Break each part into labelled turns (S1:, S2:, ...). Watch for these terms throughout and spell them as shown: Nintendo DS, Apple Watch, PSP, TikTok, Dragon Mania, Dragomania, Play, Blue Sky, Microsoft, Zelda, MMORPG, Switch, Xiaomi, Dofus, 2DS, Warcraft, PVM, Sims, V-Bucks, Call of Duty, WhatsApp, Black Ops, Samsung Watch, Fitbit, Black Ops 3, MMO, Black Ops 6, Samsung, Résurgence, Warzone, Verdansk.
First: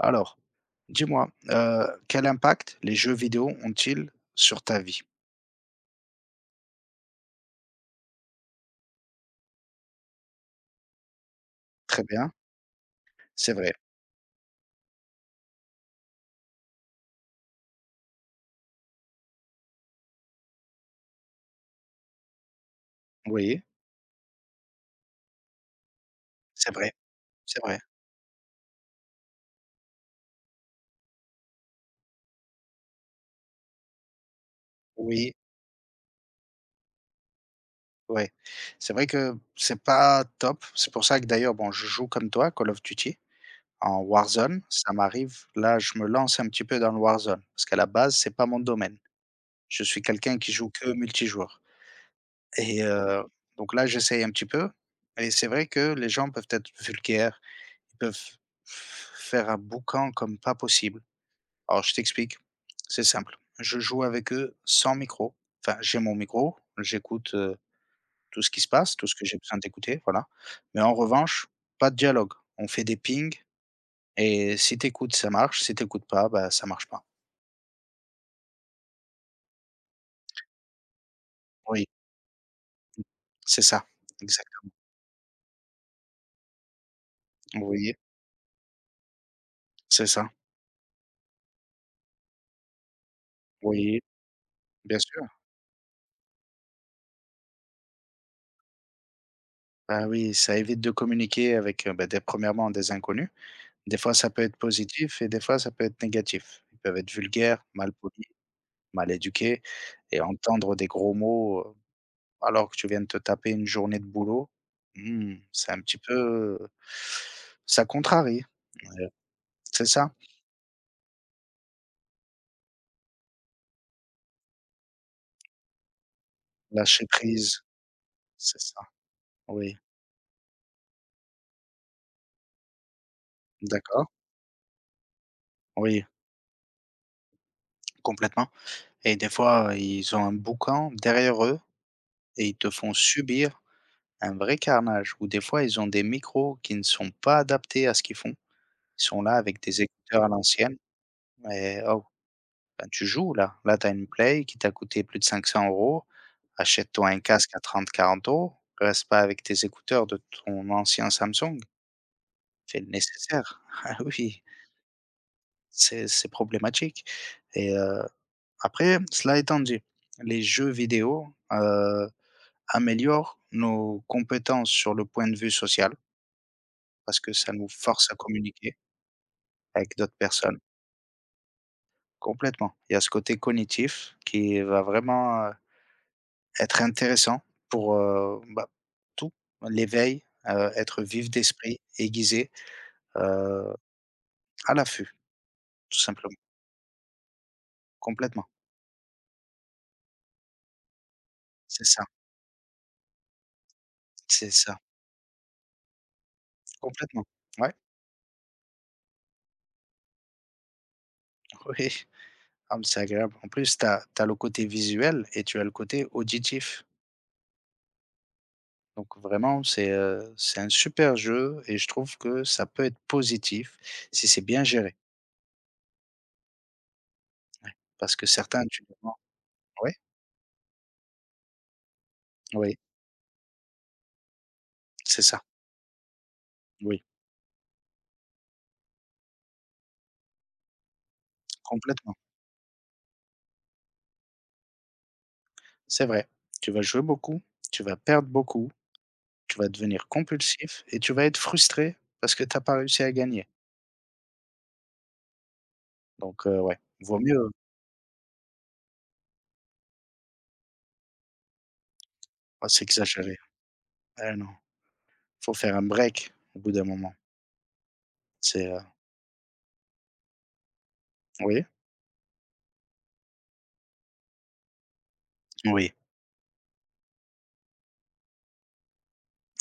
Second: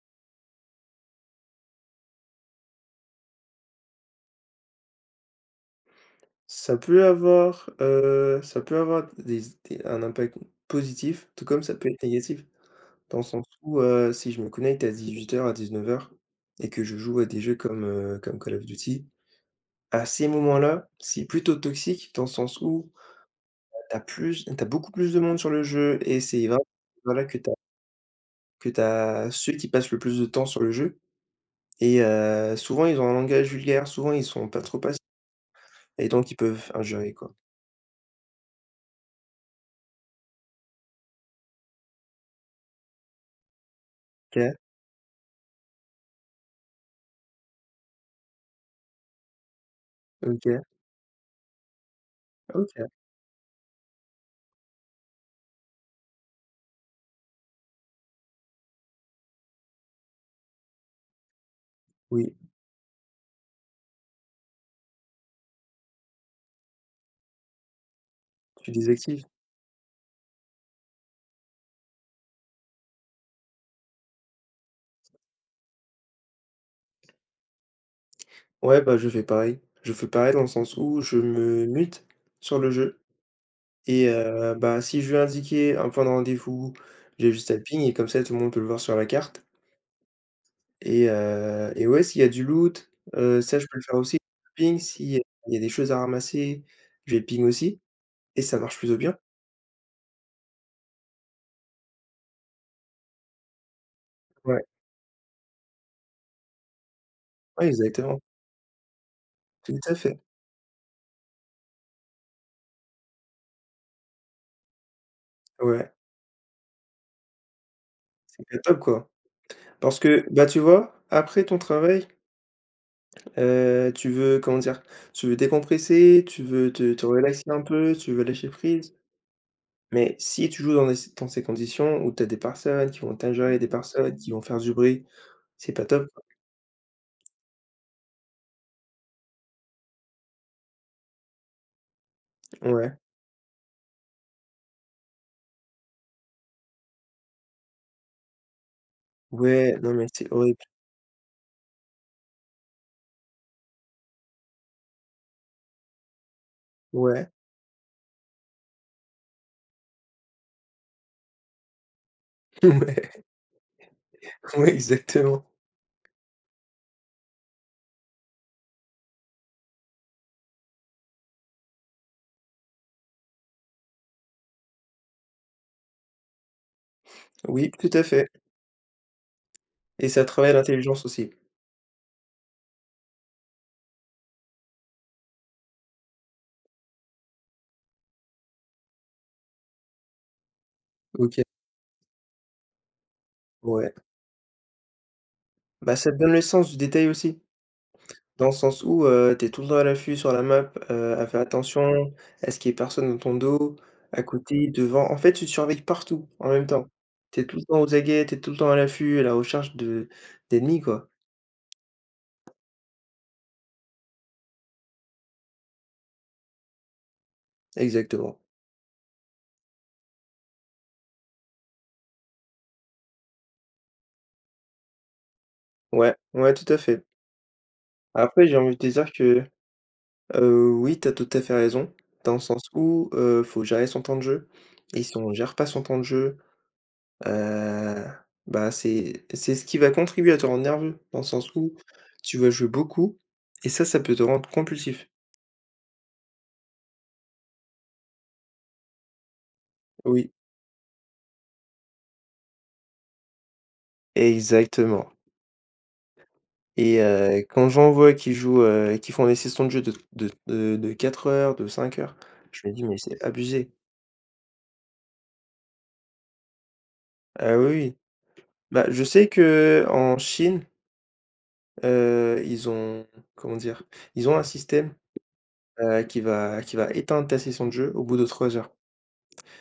S1: Alors, dis-moi, quel impact les jeux vidéo ont-ils sur ta vie?
S2: Ça peut avoir des un impact positif, tout comme ça peut être
S1: Très bien,
S2: négatif. Dans le sens
S1: c'est vrai.
S2: où, si je me connecte à 18 heures à 19 heures et que je joue à des jeux comme Call of Duty, à ces moments-là, c'est plutôt toxique dans le sens où
S1: Oui,
S2: t'as beaucoup plus de monde sur le jeu et c'est vraiment
S1: c'est vrai,
S2: voilà que
S1: c'est vrai.
S2: t'as ceux qui passent le plus de temps sur le jeu et souvent ils ont un langage vulgaire, souvent ils sont pas trop patients
S1: Oui,
S2: et donc ils peuvent injurer, quoi.
S1: ouais. C'est vrai que c'est pas top. C'est pour ça que d'ailleurs, bon, je joue comme toi, Call of Duty, en
S2: OK,
S1: Warzone. Ça m'arrive, là, je me lance un petit peu dans le Warzone parce qu'à la base, c'est pas mon domaine. Je suis quelqu'un qui
S2: OK,
S1: joue que multijoueur et
S2: OK,
S1: donc là, j'essaye un petit peu et c'est vrai que les gens peuvent être vulgaires, ils peuvent faire un boucan comme pas possible. Alors je
S2: oui.
S1: t'explique, c'est simple. Je joue avec eux sans micro. Enfin, j'ai mon micro, j'écoute, tout ce qui se
S2: Tu
S1: passe, tout ce
S2: désactives?
S1: que j'ai besoin d'écouter, voilà. Mais en revanche, pas de dialogue. On fait des pings et si t'écoutes, ça marche, si t'écoutes pas, bah, ça marche pas.
S2: Ouais, bah, je fais pareil. Je fais pareil dans le sens où je me
S1: Oui,
S2: mute sur le jeu
S1: c'est ça,
S2: et
S1: exactement.
S2: bah, si je veux indiquer un point de rendez-vous, j'ai juste à le ping et
S1: Oui,
S2: comme ça, tout le monde peut le voir sur la carte
S1: c'est ça.
S2: et ouais, s'il y a du loot, ça, je peux le faire
S1: Oui,
S2: aussi, ping.
S1: bien
S2: Si,
S1: sûr.
S2: il y a des choses à ramasser, je vais ping aussi et ça marche plutôt bien.
S1: Bah, oui, ça évite de communiquer avec, bah, des premièrement des inconnus. Des fois, ça peut être
S2: Ouais,
S1: positif et des fois, ça peut être négatif. Ils peuvent être vulgaires,
S2: ouais,
S1: mal
S2: exactement.
S1: polis, mal éduqués
S2: Tout à
S1: et
S2: fait.
S1: entendre des gros mots, alors que tu viens de te taper une journée de boulot. Mmh, c'est un
S2: Ouais,
S1: petit peu, ça contrarie.
S2: c'est pas top, quoi.
S1: Ouais, c'est
S2: Parce
S1: ça,
S2: que, bah, tu vois, après ton travail. Tu veux, comment dire? Tu veux décompresser, tu veux te
S1: lâcher
S2: relaxer un
S1: prise,
S2: peu, tu veux lâcher
S1: c'est ça.
S2: prise.
S1: Oui,
S2: Mais si tu joues dans les dans ces conditions où tu as des personnes qui vont t'injurier, des
S1: d'accord,
S2: personnes qui vont faire du bruit, c'est pas
S1: oui,
S2: top.
S1: complètement et des fois, ils ont un boucan derrière eux et ils te font
S2: Ouais,
S1: subir un vrai carnage ou des fois, ils ont des micros qui ne sont pas adaptés à ce qu'ils font. Ils sont là avec
S2: ouais,
S1: des
S2: non, mais
S1: écouteurs à
S2: c'est horrible.
S1: l'ancienne. Et oh, ben, tu joues là. Là, tu as une Play qui t'a coûté plus de 500 euros. Achète-toi un
S2: Ouais,
S1: casque à 30-40 euros. Reste pas avec tes écouteurs de ton ancien Samsung. Fais le
S2: ouais,
S1: nécessaire. Ah oui,
S2: ouais, exactement.
S1: c'est problématique et après, cela étant dit, les jeux vidéo, heu, améliorent nos compétences sur le point de vue social parce que ça nous
S2: Oui, tout à
S1: force à
S2: fait,
S1: communiquer avec
S2: et
S1: d'autres
S2: ça travaille
S1: personnes.
S2: l'intelligence aussi.
S1: Complètement. Il y a ce côté cognitif qui va vraiment, être intéressant pour, bah, tout, l'éveil, être vif
S2: OK.
S1: d'esprit, aiguisé, heu,
S2: Ouais.
S1: à l'affût,
S2: Bah,
S1: tout
S2: ça te donne
S1: simplement,
S2: le sens du détail aussi. Dans
S1: complètement.
S2: le sens où, tu es tout le temps à l'affût sur la map, à faire
S1: C'est ça,
S2: attention, est ce qu'il y a personne dans ton dos, à
S1: c'est
S2: côté,
S1: ça,
S2: devant. En fait, tu te surveilles partout en même temps.
S1: complètement.
S2: Tu es tout le
S1: Ouais,
S2: temps aux aguets, tu es tout le temps à l'affût, à la recherche de d'ennemis, quoi.
S1: oui. Ah, mais c'est agréable. En plus, tu as le côté visuel et tu as le côté auditif.
S2: Exactement.
S1: Donc vraiment, c'est un super jeu et je trouve que ça peut être positif si c'est bien géré.
S2: Ouais, ouais, tout à fait.
S1: Parce que
S2: Après, j'ai
S1: certains,
S2: envie de
S1: tu
S2: te
S1: dis,
S2: dire que,
S1: oui,
S2: oui, tu as tout à fait raison, dans le sens
S1: oui,
S2: où, faut gérer son temps de jeu et si
S1: c'est
S2: on
S1: ça,
S2: gère pas son temps de jeu.
S1: oui,
S2: Heu, Bah, c'est ce qui va contribuer à te rendre nerveux, dans le sens où
S1: complètement.
S2: tu vas jouer beaucoup et ça peut te rendre compulsif.
S1: C'est vrai. Tu vas jouer beaucoup, tu vas perdre beaucoup. Tu vas devenir
S2: Oui,
S1: compulsif et tu vas être frustré parce que tu as pas réussi à gagner.
S2: exactement,
S1: Donc ouais,
S2: et
S1: vaut mieux,
S2: quand j'en vois qui jouent, qui font des sessions de jeu de 4 heures, de 5 heures, je
S1: pas
S2: me dis: «Mais c'est
S1: s'exagérer.
S2: abusé».
S1: Eh non, faut faire un break au bout d'un moment.
S2: Ah oui, oui.
S1: C'est,
S2: Bah, je sais que en Chine,
S1: oui,
S2: ils ont comment dire? Ils ont un système,
S1: oui,
S2: qui va éteindre ta session de jeu au bout de 3 heures.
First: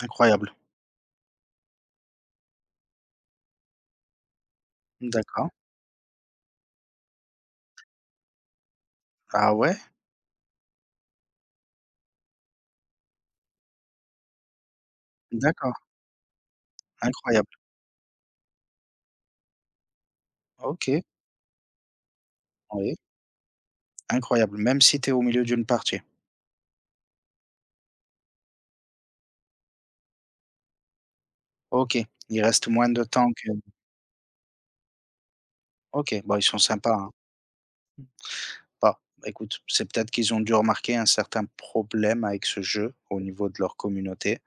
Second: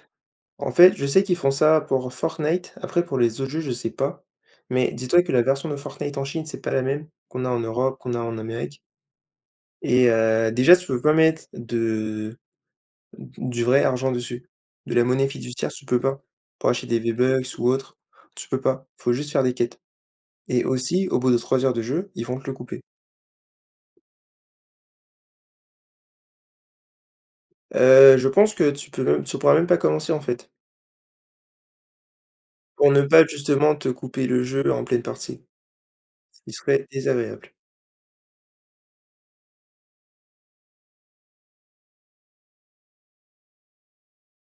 S1: incroyable.
S2: En fait, je sais qu'ils font ça pour Fortnite, après pour les autres jeux, je sais pas. Mais dis-toi que la
S1: D'accord.
S2: version de Fortnite en Chine, c'est pas la même qu'on a en Europe, qu'on a en Amérique.
S1: Ah ouais?
S2: Et déjà, tu peux pas mettre de du vrai argent dessus. De la monnaie fiduciaire,
S1: D'accord,
S2: tu peux pas. Pour acheter des V-Bucks
S1: incroyable.
S2: ou autre, tu peux pas. Faut juste faire des quêtes. Et
S1: OK,
S2: aussi, au bout de 3 heures de jeu, ils vont te le couper.
S1: oui, incroyable, même si tu es au milieu d'une partie?
S2: Je pense que tu pourras même pas commencer, en fait,
S1: OK, il reste moins
S2: pour ne
S1: de
S2: pas
S1: temps que
S2: justement te couper le jeu en pleine partie,
S1: OK, bon,
S2: ce
S1: ils
S2: qui
S1: sont
S2: serait
S1: sympas, hein.
S2: désagréable.
S1: Bah, écoute, c'est peut-être qu'ils ont dû remarquer un certain problème avec ce jeu au niveau de leur communauté.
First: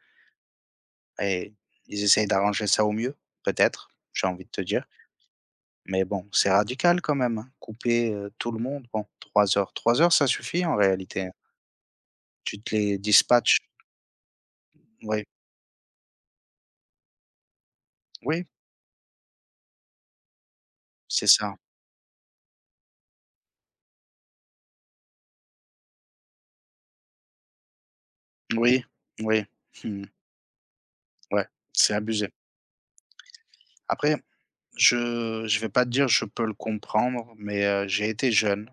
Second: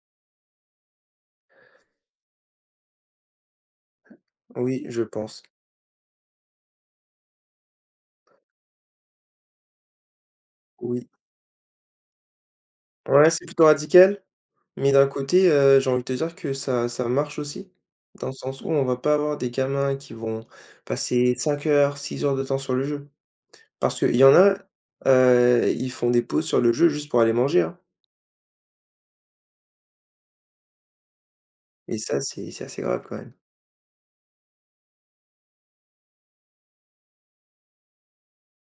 S1: Et ils essayent d'arranger ça au mieux, peut-être, j'ai envie de te
S2: Oui,
S1: dire.
S2: je pense.
S1: Mais bon, c'est radical quand même, hein, couper, tout le monde. Bon, 3 heures, 3 heures, ça suffit en
S2: Oui.
S1: réalité, hein. Tu te les
S2: Ouais, c'est
S1: dispatches.
S2: plutôt radical, mais d'un
S1: Oui,
S2: côté, j'ai envie de te dire que ça ça marche aussi, dans le
S1: oui,
S2: sens où on va pas avoir des gamins qui vont
S1: c'est
S2: passer
S1: ça.
S2: 5 heures, 6 heures de temps sur le jeu. Parce qu'il y en a, ils font des pauses sur le jeu juste pour aller manger, hein,
S1: Oui, oui, mmh, ouais, c'est
S2: et ça,
S1: abusé.
S2: c'est assez grave quand même.
S1: Après, je vais pas te dire je peux le comprendre, mais j'ai été jeune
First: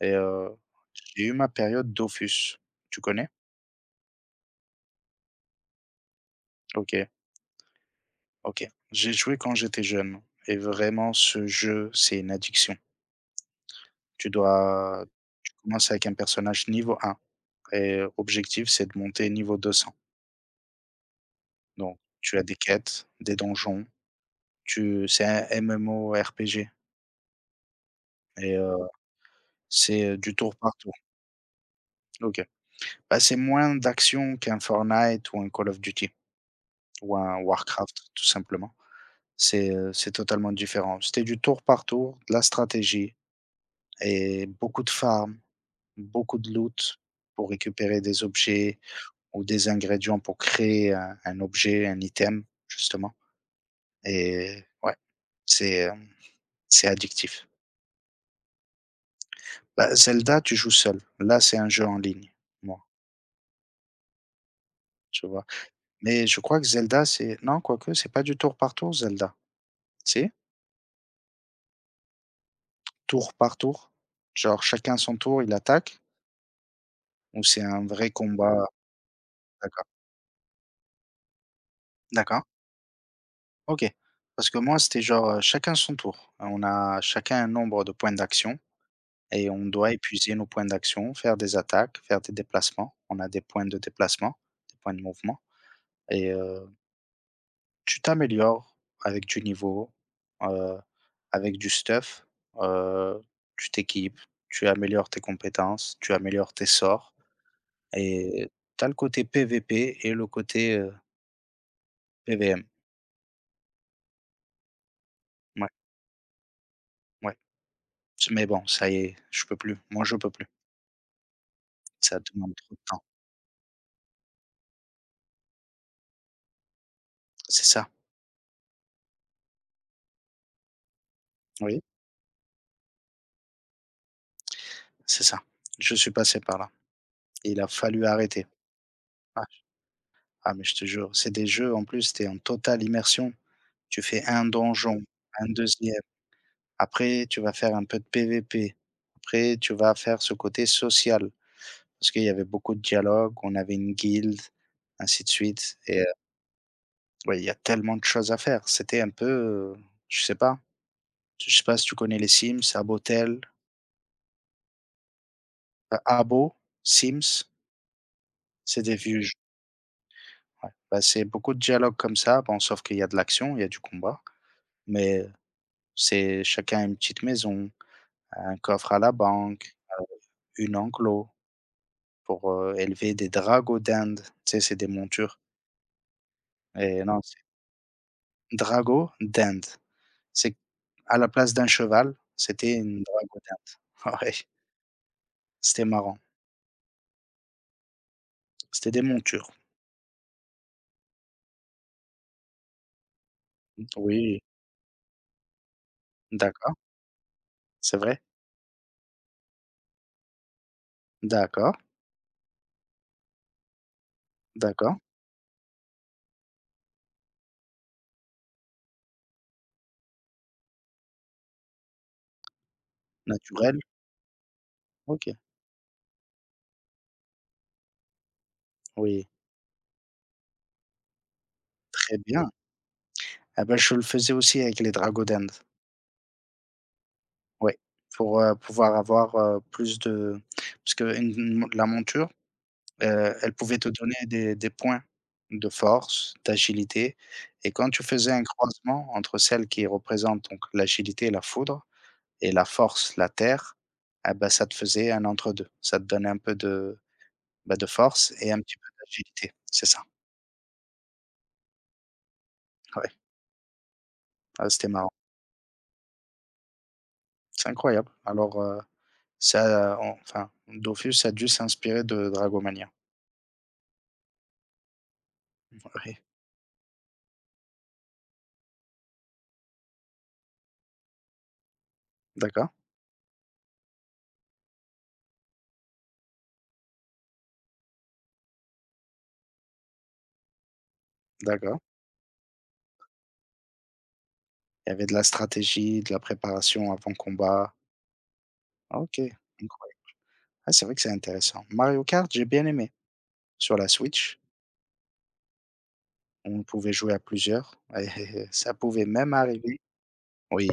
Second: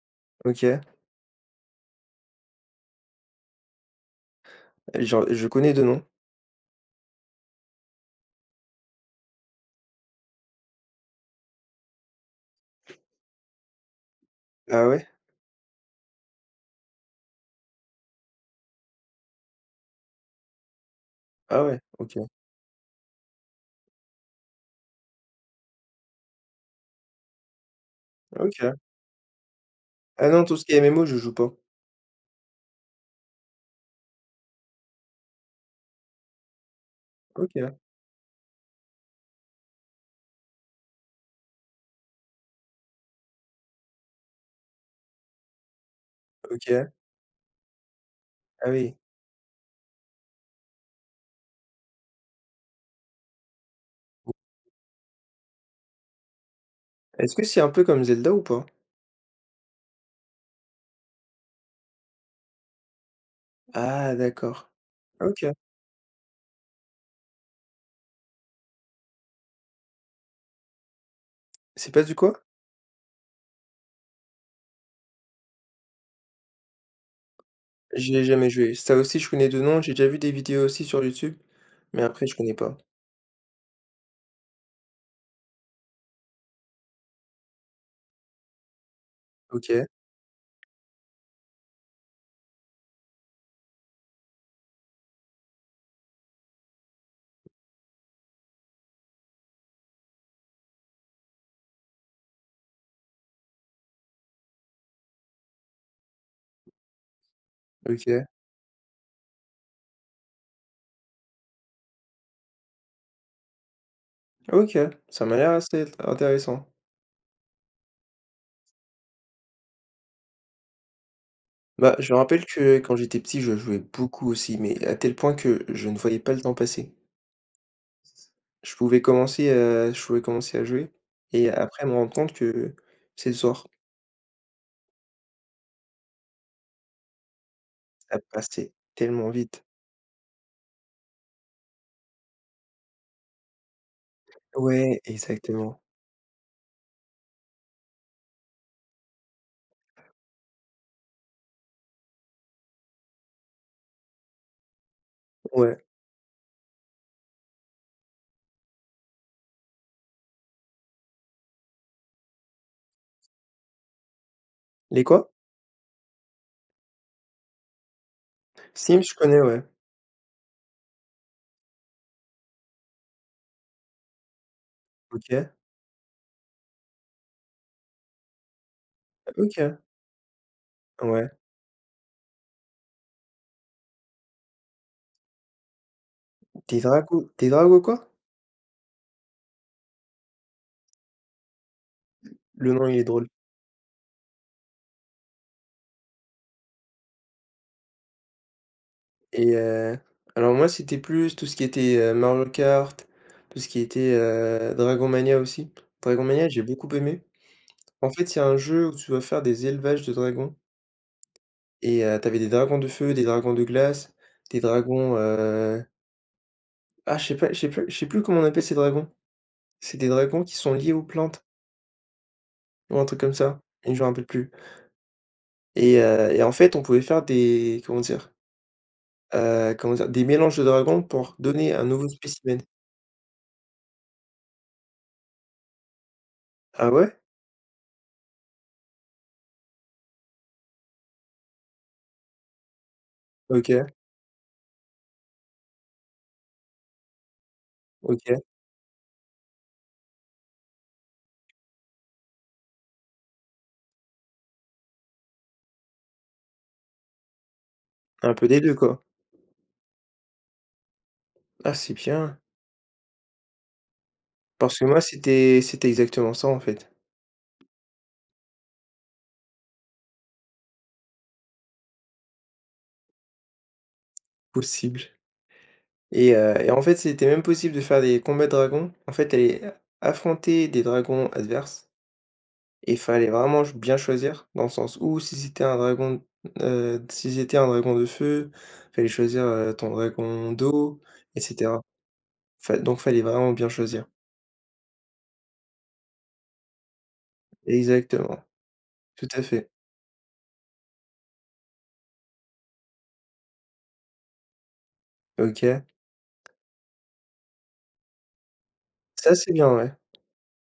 S1: et
S2: OK,
S1: j'ai eu ma période Dofus. Tu connais?
S2: genre je connais de nom.
S1: OK, OK. J'ai joué quand j'étais jeune et vraiment ce jeu, c'est une addiction. Tu
S2: Ah
S1: dois
S2: ouais?
S1: tu commences avec un personnage niveau 1 et objectif, c'est de monter niveau 200.
S2: Ah ouais,
S1: Donc
S2: OK,
S1: tu as des quêtes, des donjons, tu c'est un MMORPG et
S2: OK.
S1: c'est,
S2: Ah
S1: du
S2: non,
S1: tour
S2: tout ce qui
S1: par
S2: est
S1: tour.
S2: MMO, je joue pas.
S1: OK. Bah, c'est moins d'action qu'un Fortnite ou un Call of Duty ou un
S2: OK,
S1: Warcraft tout simplement. C'est totalement différent. C'était du tour par tour, de la stratégie et beaucoup de farm, beaucoup de
S2: OK,
S1: loot pour récupérer des
S2: ah
S1: objets.
S2: oui.
S1: Ou des ingrédients pour créer un objet, un item, justement et ouais, c'est, hem, c'est
S2: Est-ce que
S1: addictif.
S2: c'est un peu comme Zelda ou pas?
S1: Bah, Zelda, tu joues seul. Là, c'est un jeu en ligne, moi,
S2: Ah d'accord,
S1: tu vois?
S2: OK.
S1: Mais je crois que Zelda, c'est non, quoique, c'est pas du tour par tour, Zelda. C'est
S2: C'est pas du quoi?
S1: tour par tour? Genre chacun son tour, il attaque? Ou c'est un vrai
S2: J'ai jamais
S1: combat?
S2: joué. Ça aussi, je connais de nom,
S1: D'accord.
S2: j'ai déjà vu des vidéos aussi sur YouTube, mais après, je
S1: D'accord,
S2: connais pas.
S1: OK. Parce que moi, c'était genre, chacun son tour. On a chacun un nombre de points d'action et on
S2: OK,
S1: doit épuiser nos points d'action, faire des attaques, faire des déplacements. On a des points de déplacement, des points de mouvement et tu t'améliores avec du niveau, heu, avec du stuff, heu, tu t'équipes, tu améliores tes compétences, tu améliores tes sorts
S2: OK,
S1: et tu as le côté PVP et le côté, PVM.
S2: OK, ça m'a l'air
S1: Ouais,
S2: assez intéressant.
S1: ouais. C mais bon, ça y est, je peux plus. Moi, je peux plus.
S2: Bah, je me
S1: Ça
S2: rappelle
S1: demande trop
S2: que
S1: de
S2: quand
S1: temps.
S2: j'étais petit, je jouais beaucoup aussi, mais à tel point que je ne voyais pas le temps passer.
S1: C'est ça.
S2: Je pouvais commencer à jouer et
S1: Oui,
S2: après me rendre compte que c'est le soir.
S1: c'est ça. Je suis passé par là. Il a fallu
S2: Ça
S1: arrêter.
S2: passait tellement vite.
S1: Ah mais je te jure, c'est des jeux en plus, tu es en totale immersion. Tu fais un
S2: Ouais,
S1: donjon, un
S2: exactement.
S1: deuxième. Après tu vas faire un peu de PVP, après tu vas faire ce côté social, parce qu'il y avait beaucoup de dialogues, on avait une guilde, ainsi de suite
S2: Ouais.
S1: et ouais, il y a tellement de choses à faire. C'était un peu, je sais pas, je sais pas si tu connais les Sims, Abotel,
S2: Les quoi?
S1: bah, Abo, Sims, c'est des
S2: Sims, je
S1: vieux jeux,
S2: connais, ouais.
S1: ouais. Bah, c'est beaucoup de dialogues comme ça, bon sauf qu'il y a de l'action, il y a du combat, mais
S2: OK,
S1: c'est chacun a une petite maison. Un coffre à la banque,
S2: OK,
S1: heu, une
S2: ouais.
S1: enclos pour, élever des dragos d'Inde. Tu sais, c'est des montures
S2: Des
S1: et non,
S2: dragos
S1: c'est
S2: des dragos quoi?
S1: dragos d'Inde. C'est à la place d'un cheval, c'était
S2: Le nom, il
S1: une
S2: est drôle.
S1: drago d'Inde. Ouais, c'était marrant. C'était des montures.
S2: Et alors moi, c'était plus tout ce qui était, Mario Kart, tout ce qui était,
S1: Oui,
S2: Dragon Mania aussi. Dragon Mania, j'ai
S1: d'accord,
S2: beaucoup aimé.
S1: c'est
S2: En
S1: vrai.
S2: fait, il y a un jeu où tu dois faire des élevages de dragons
S1: D'accord,
S2: et tu des dragons de feu, des dragons de glace, des
S1: d'accord.
S2: dragons, ah, je sais pas, je sais plus comment on appelle ces dragons. C'est des dragons qui sont liés aux plantes ou un truc comme ça,
S1: Naturel,
S2: et je me rappelle plus.
S1: OK.
S2: Et en fait, on pouvait faire des, comment dire?
S1: Oui,
S2: Comment dire? Des mélanges de dragons pour donner un nouveau
S1: très bien.
S2: spécimen.
S1: Ah bah, je le faisais aussi avec les dragos d'Inde.
S2: Ah ouais?
S1: Ouais, pour, pouvoir avoir, plus de parce qu'la monture. Elle pouvait te
S2: OK,
S1: donner des points de force, d'agilité et quand tu faisais un
S2: OK.
S1: croisement entre celle qui représente donc l'agilité, la foudre et la force, la terre, ah bah, ça te faisait un entre-deux. Ça te donnait un peu de, bah, de force
S2: Un peu
S1: et un
S2: des 2,
S1: petit peu
S2: quoi.
S1: d'agilité. C'est ça,
S2: Ah c'est bien,
S1: ouais. Ah,
S2: parce que
S1: c'était
S2: moi
S1: marrant.
S2: c'était exactement ça en fait,
S1: C'est incroyable. Alors, ça on enfin, Dofus a dû s'inspirer de Dragomania.
S2: possible,
S1: Oui.
S2: et en fait c'était même possible de faire des combats de dragons. En fait, aller affronter des dragons adverses,
S1: D'accord,
S2: et il fallait vraiment ch bien choisir, dans le sens où si c'était un dragon, si c'était un dragon de feu, fallait choisir, ton dragon d'eau et cetera.
S1: d'accord.
S2: Fa Donc fallait vraiment bien choisir.
S1: Il y avait de la stratégie, de la préparation avant combat.
S2: Exactement,
S1: Ah OK.
S2: tout à fait.
S1: Ah, c'est vrai que c'est intéressant. Mario Kart, j'ai bien aimé. Sur la Switch,
S2: OK.
S1: on pouvait jouer à plusieurs. Et ça pouvait même
S2: Ça c'est bien,
S1: arriver,
S2: ouais.
S1: oui,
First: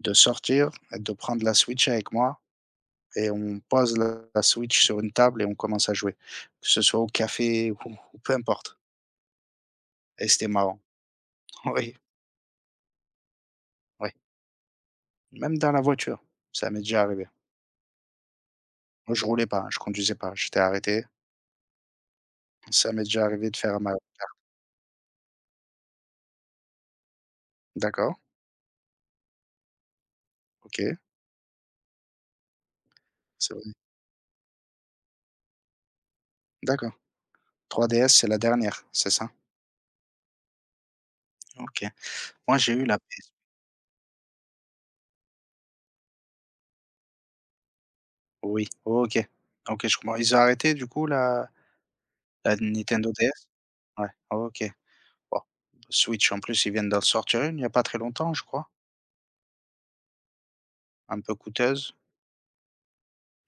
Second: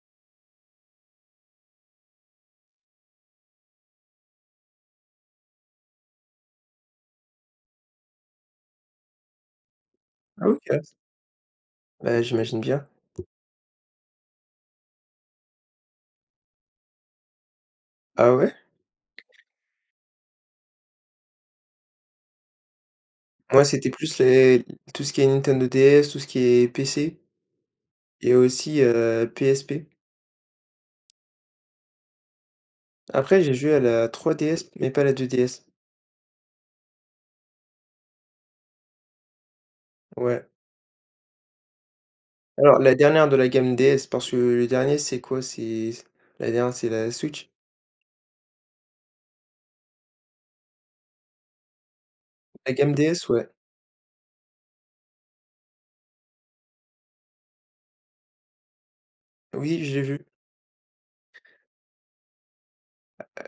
S1: de sortir, de prendre la Switch avec moi et on pose la Switch sur une table et on commence à jouer, que ce soit au café ou peu importe. Et
S2: Ah,
S1: c'était
S2: OK.
S1: marrant. Oui,
S2: Bah j'imagine bien.
S1: oui. Même dans la voiture, ça m'est déjà arrivé.
S2: Ah ouais?
S1: Moi, je roulais pas, hein, je conduisais pas, j'étais arrêté. Ça m'est déjà arrivé de
S2: Moi,
S1: faire
S2: c'était
S1: mal.
S2: plus les tout ce qui est Nintendo DS, tout ce qui est PC
S1: D'accord,
S2: et aussi, PSP.
S1: ok,
S2: Après, j'ai
S1: c'est vrai.
S2: joué à la 3DS, mais pas la 2DS.
S1: D'accord. 3DS, c'est la dernière, c'est ça?
S2: Ouais.
S1: Ok. Moi, j'ai
S2: Alors
S1: eu
S2: la
S1: la.
S2: dernière de la gamme DS, parce que le dernier, c'est quoi? C'est la dernière, c'est la Switch.
S1: Oui, OK. OK, je comprends. Ils ont arrêté du coup la
S2: La gamme
S1: Nintendo
S2: DS,
S1: DS?
S2: ouais.
S1: Ouais, OK. Bon, Switch en plus, ils viennent d'en sortir une il n'y a pas très longtemps, je crois,
S2: Oui, j'ai vu,
S1: un peu coûteuse.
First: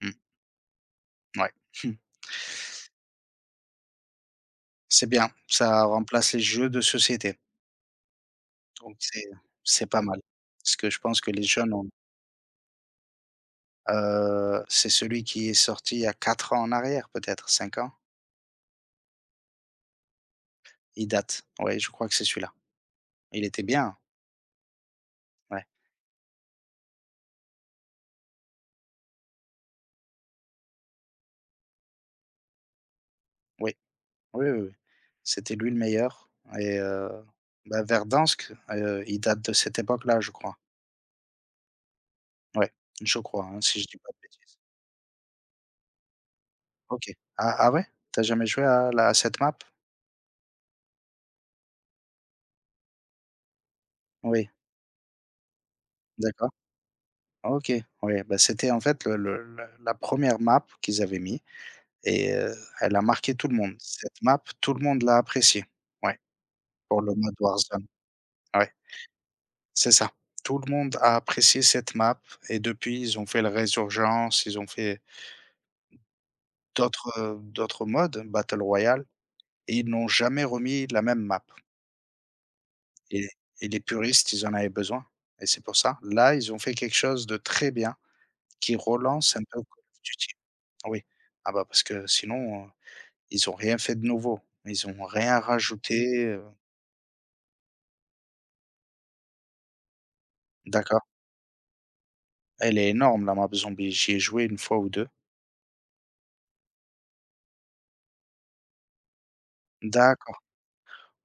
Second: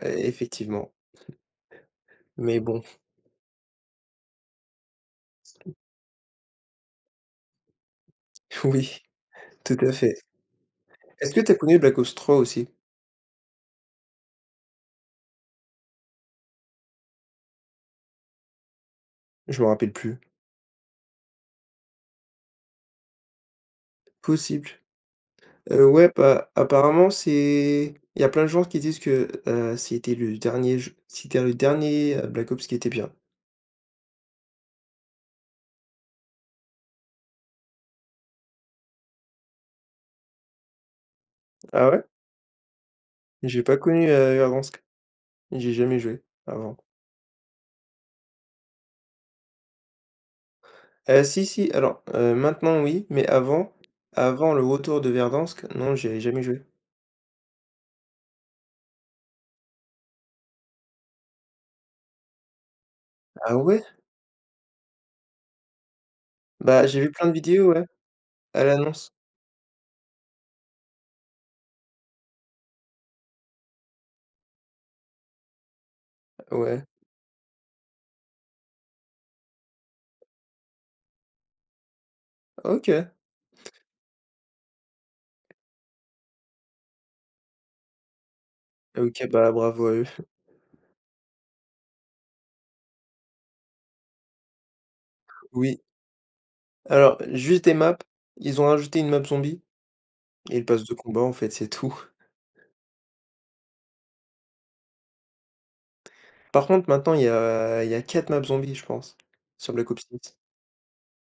S1: Mmh,
S2: effectivement.
S1: ouais. Hmm.
S2: Mais bon,
S1: C'est bien, ça remplace les jeux de société, donc
S2: oui,
S1: c'est
S2: tout
S1: c'est
S2: à
S1: pas
S2: fait.
S1: mal. Parce que je pense que
S2: Est-ce que
S1: les
S2: t'as
S1: jeunes
S2: connu
S1: ont
S2: Black Ops 3 aussi?
S1: c'est celui qui est sorti il y a 4 ans en arrière peut-être, 5 ans?
S2: Je me rappelle plus.
S1: Il date. Ouais, je crois que c'est celui-là. Il était bien,
S2: Possible.
S1: ouais,
S2: Ouais, bah, apparemment, c'est il y a plein de gens qui disent que, c'était le dernier, Black Ops qui était bien.
S1: oui. Oui, oui, oui. C'était lui le meilleur et bah, Verdansk, il date de cette époque-là, je crois.
S2: Ah ouais?
S1: Ouais, je crois, hein,
S2: J'ai pas
S1: si je dis
S2: connu,
S1: pas de bêtises.
S2: Verdansk. J'ai jamais joué avant.
S1: OK. Ah ouais? T'as jamais joué à cette map?
S2: Si, si, alors, maintenant oui, mais avant
S1: Oui,
S2: avant le retour de Verdansk, non, j'ai jamais
S1: d'accord.
S2: joué.
S1: OK, oui, bah, c'était en fait le la première map qu'ils avaient mis et elle a marqué tout le
S2: Ah
S1: monde.
S2: ouais?
S1: Cette map, tout le monde l'a appréciée. Ouais,
S2: Bah, j'ai
S1: pour
S2: vu
S1: le
S2: plein de
S1: mode
S2: vidéos, ouais,
S1: Warzone.
S2: à
S1: Ouais,
S2: l'annonce.
S1: c'est ça. Tout le monde a apprécié cette map et depuis, ils ont fait le Résurgence, ils ont fait
S2: Ouais.
S1: d'autres modes hein, battle royale et ils n'ont jamais remis la même map
S2: OK.
S1: et et les puristes, ils en avaient besoin et c'est pour ça. Là, ils ont fait quelque chose de très bien qui
S2: OK,
S1: relance un
S2: bah,
S1: peu Call
S2: bravo à
S1: of
S2: eux.
S1: Duty. Oui. Ah bah, parce que sinon, ils ont rien fait de nouveau. Ils ont rien
S2: Oui.
S1: rajouté.
S2: Alors, juste des maps, ils ont rajouté une map zombie, et le pass de
S1: D'accord.
S2: combat, en fait, c'est tout.
S1: Elle est énorme la map zombie, j'y ai joué une fois ou deux.
S2: Par contre, maintenant, il y a 4 maps zombies, je pense, sur Black Ops 6.
S1: D'accord,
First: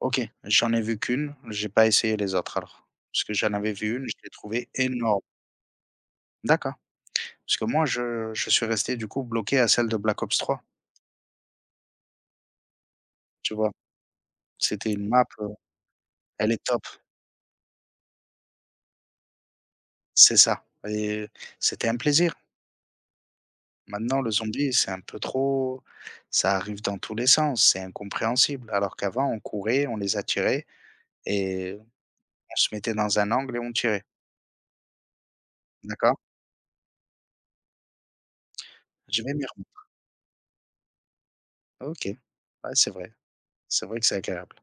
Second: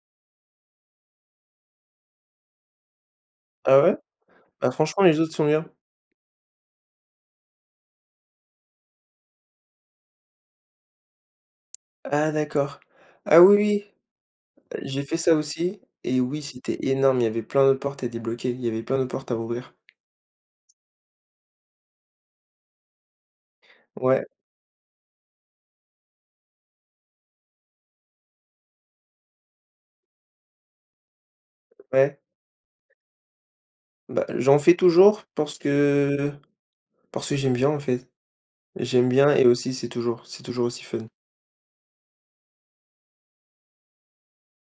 S1: OK. J'en ai vu qu'une. J'ai pas essayé les autres alors. Parce que j'en avais
S2: Ah ouais?
S1: vu une, je l'ai trouvée
S2: Bah, franchement, les
S1: énorme.
S2: autres sont bien.
S1: D'accord. Parce que moi, je suis resté du coup bloqué à celle de Black Ops 3.
S2: Ah d'accord. Ah
S1: Tu
S2: oui,
S1: vois?
S2: oui,
S1: C'était
S2: j'ai
S1: une
S2: fait
S1: map,
S2: ça aussi, et oui,
S1: elle est
S2: c'était
S1: top,
S2: énorme, il y avait plein de portes à débloquer, il y avait plein de portes à ouvrir.
S1: c'est ça et c'était un plaisir. Maintenant
S2: Ouais,
S1: le zombie, c'est un peu trop, ça arrive dans tous les sens, c'est incompréhensible. Alors qu'avant on courait, on les attirait et
S2: ouais.
S1: on se mettait dans un angle et on tirait.
S2: Bah, j'en fais toujours
S1: D'accord?
S2: parce que j'aime bien, en fait. J'aime
S1: Je vais
S2: bien, et
S1: m'y
S2: aussi
S1: remettre.
S2: c'est toujours aussi fun.
S1: OK. Ouais, c'est vrai. C'est vrai que c'est agréable.